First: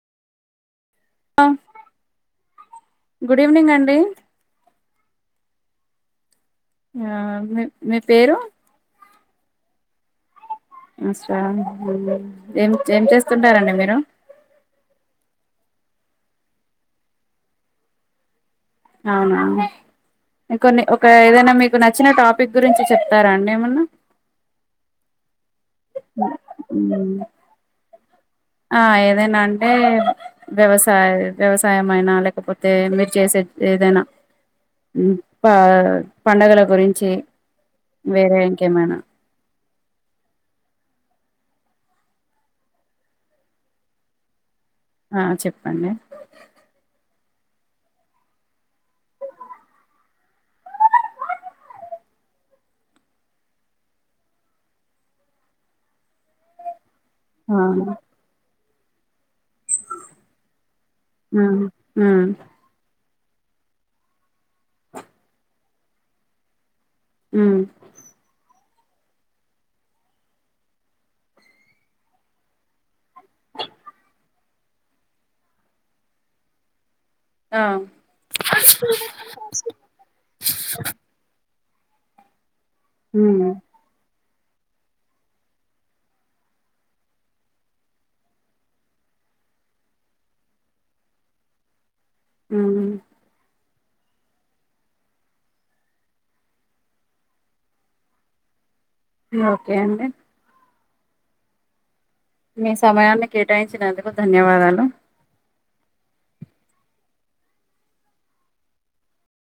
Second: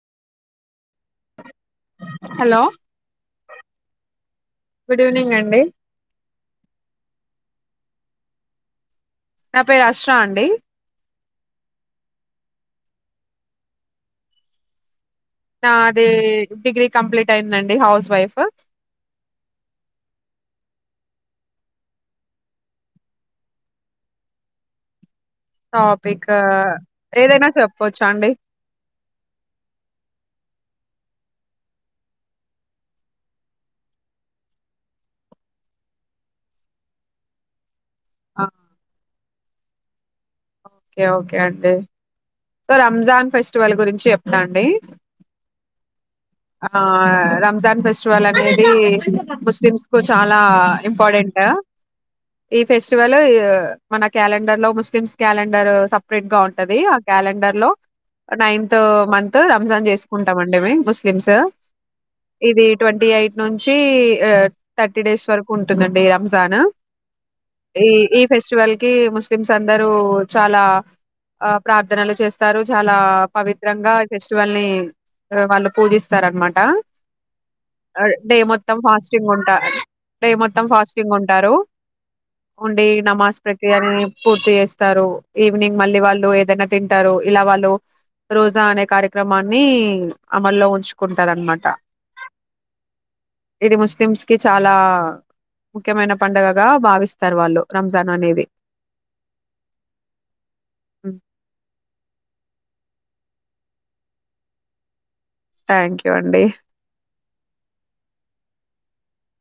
hello hello good evening అండి good evening అండి ఆ మీ మీ పేరు నా పేరు అస్త్ర అండి అ ఏం ఏం చేస్తుంటారండి మీరు నా అది డిగ్రీ కంప్లీట్ అయిందండి హౌస్ వైఫ్ అవునా కొన్ని ఒక ఏదైనా మీకు నచ్చిన టాపిక్ గురించి చెప్తారా అండి ఏమన్నా టాపిక్ ఏదైనా చెప్ప పో చాడి ఆ ఏదైనా అంటే వ్యవసాయ వ్యవసాయంమయినా లేకపోతే మీరు చేసే ఏదైనా ప పండుగల గురించి వేర ఆ ఇంకా ఎమ్ అయిన ఓకే ఓకే అండి సో రంజాన్ ఫెస్టివల్ గురించి చెప్తాండి ఆ చెప్పండి రంజాన్ ఫెస్టివల్ అనేది ముస్లిమ్స్ కు చాలా ఇంపార్టెంట్ ఈ ఫెస్టివల్ మన క్యాలెండర్ లో ముస్లిమ్స్ క్యాలెండర్ సపరేట్ గా ఉంటది ఆ క్యాలెండర్ లో నైన్త్ తో మ త్ రంజాన్ చేసుకుంటామండి ముస్లిమ్స్ ఉమ్ ఉమ్ ఇది ట్వంటీ ఎయిట్ నుంచి థర్టీ డేస్ వరకు ఉంటుందండి రంజాన్ ఉమ్ ఈ ఫెస్టివల్ కి ముస్లిమ్స్ అందరూ చాలా ఆ ప్రార్థనలు చేస్తారు చాలా పవిత్రంగా ఫె స్టీవల్ ని వాళ్ళు పూజిస్తారనమాట ఆ డే మొత్తం ఫాస్టింగ్ ఉంటా డే మొత్తం ఫాస్టింగ్ ఉంటారు ఉండే నమాజ్ ఉమ్ ప్రక్రియని పూర్తి చేస్తారు ఈవినింగ్ మళ్ళీ వాళ్ళు ఏదైనా తింటారు ఇలా వాళ్ళు రోజా అనే కార్యక్రమాన్ని అమల్లో ఉంచుకుంటారు అనమాట ఉమ్ ఇది ముస్లిమ్స్ కి చాలా ముఖ్యమైన పండుగగా భావిస్తారు వాళ్ళు రంజాన్ అనేది ఓకే అండి హ్ మీ సమయాన్ని కేటాయించినందుకు ధన్యవాదాలు థ్యాంక్ యూ అండి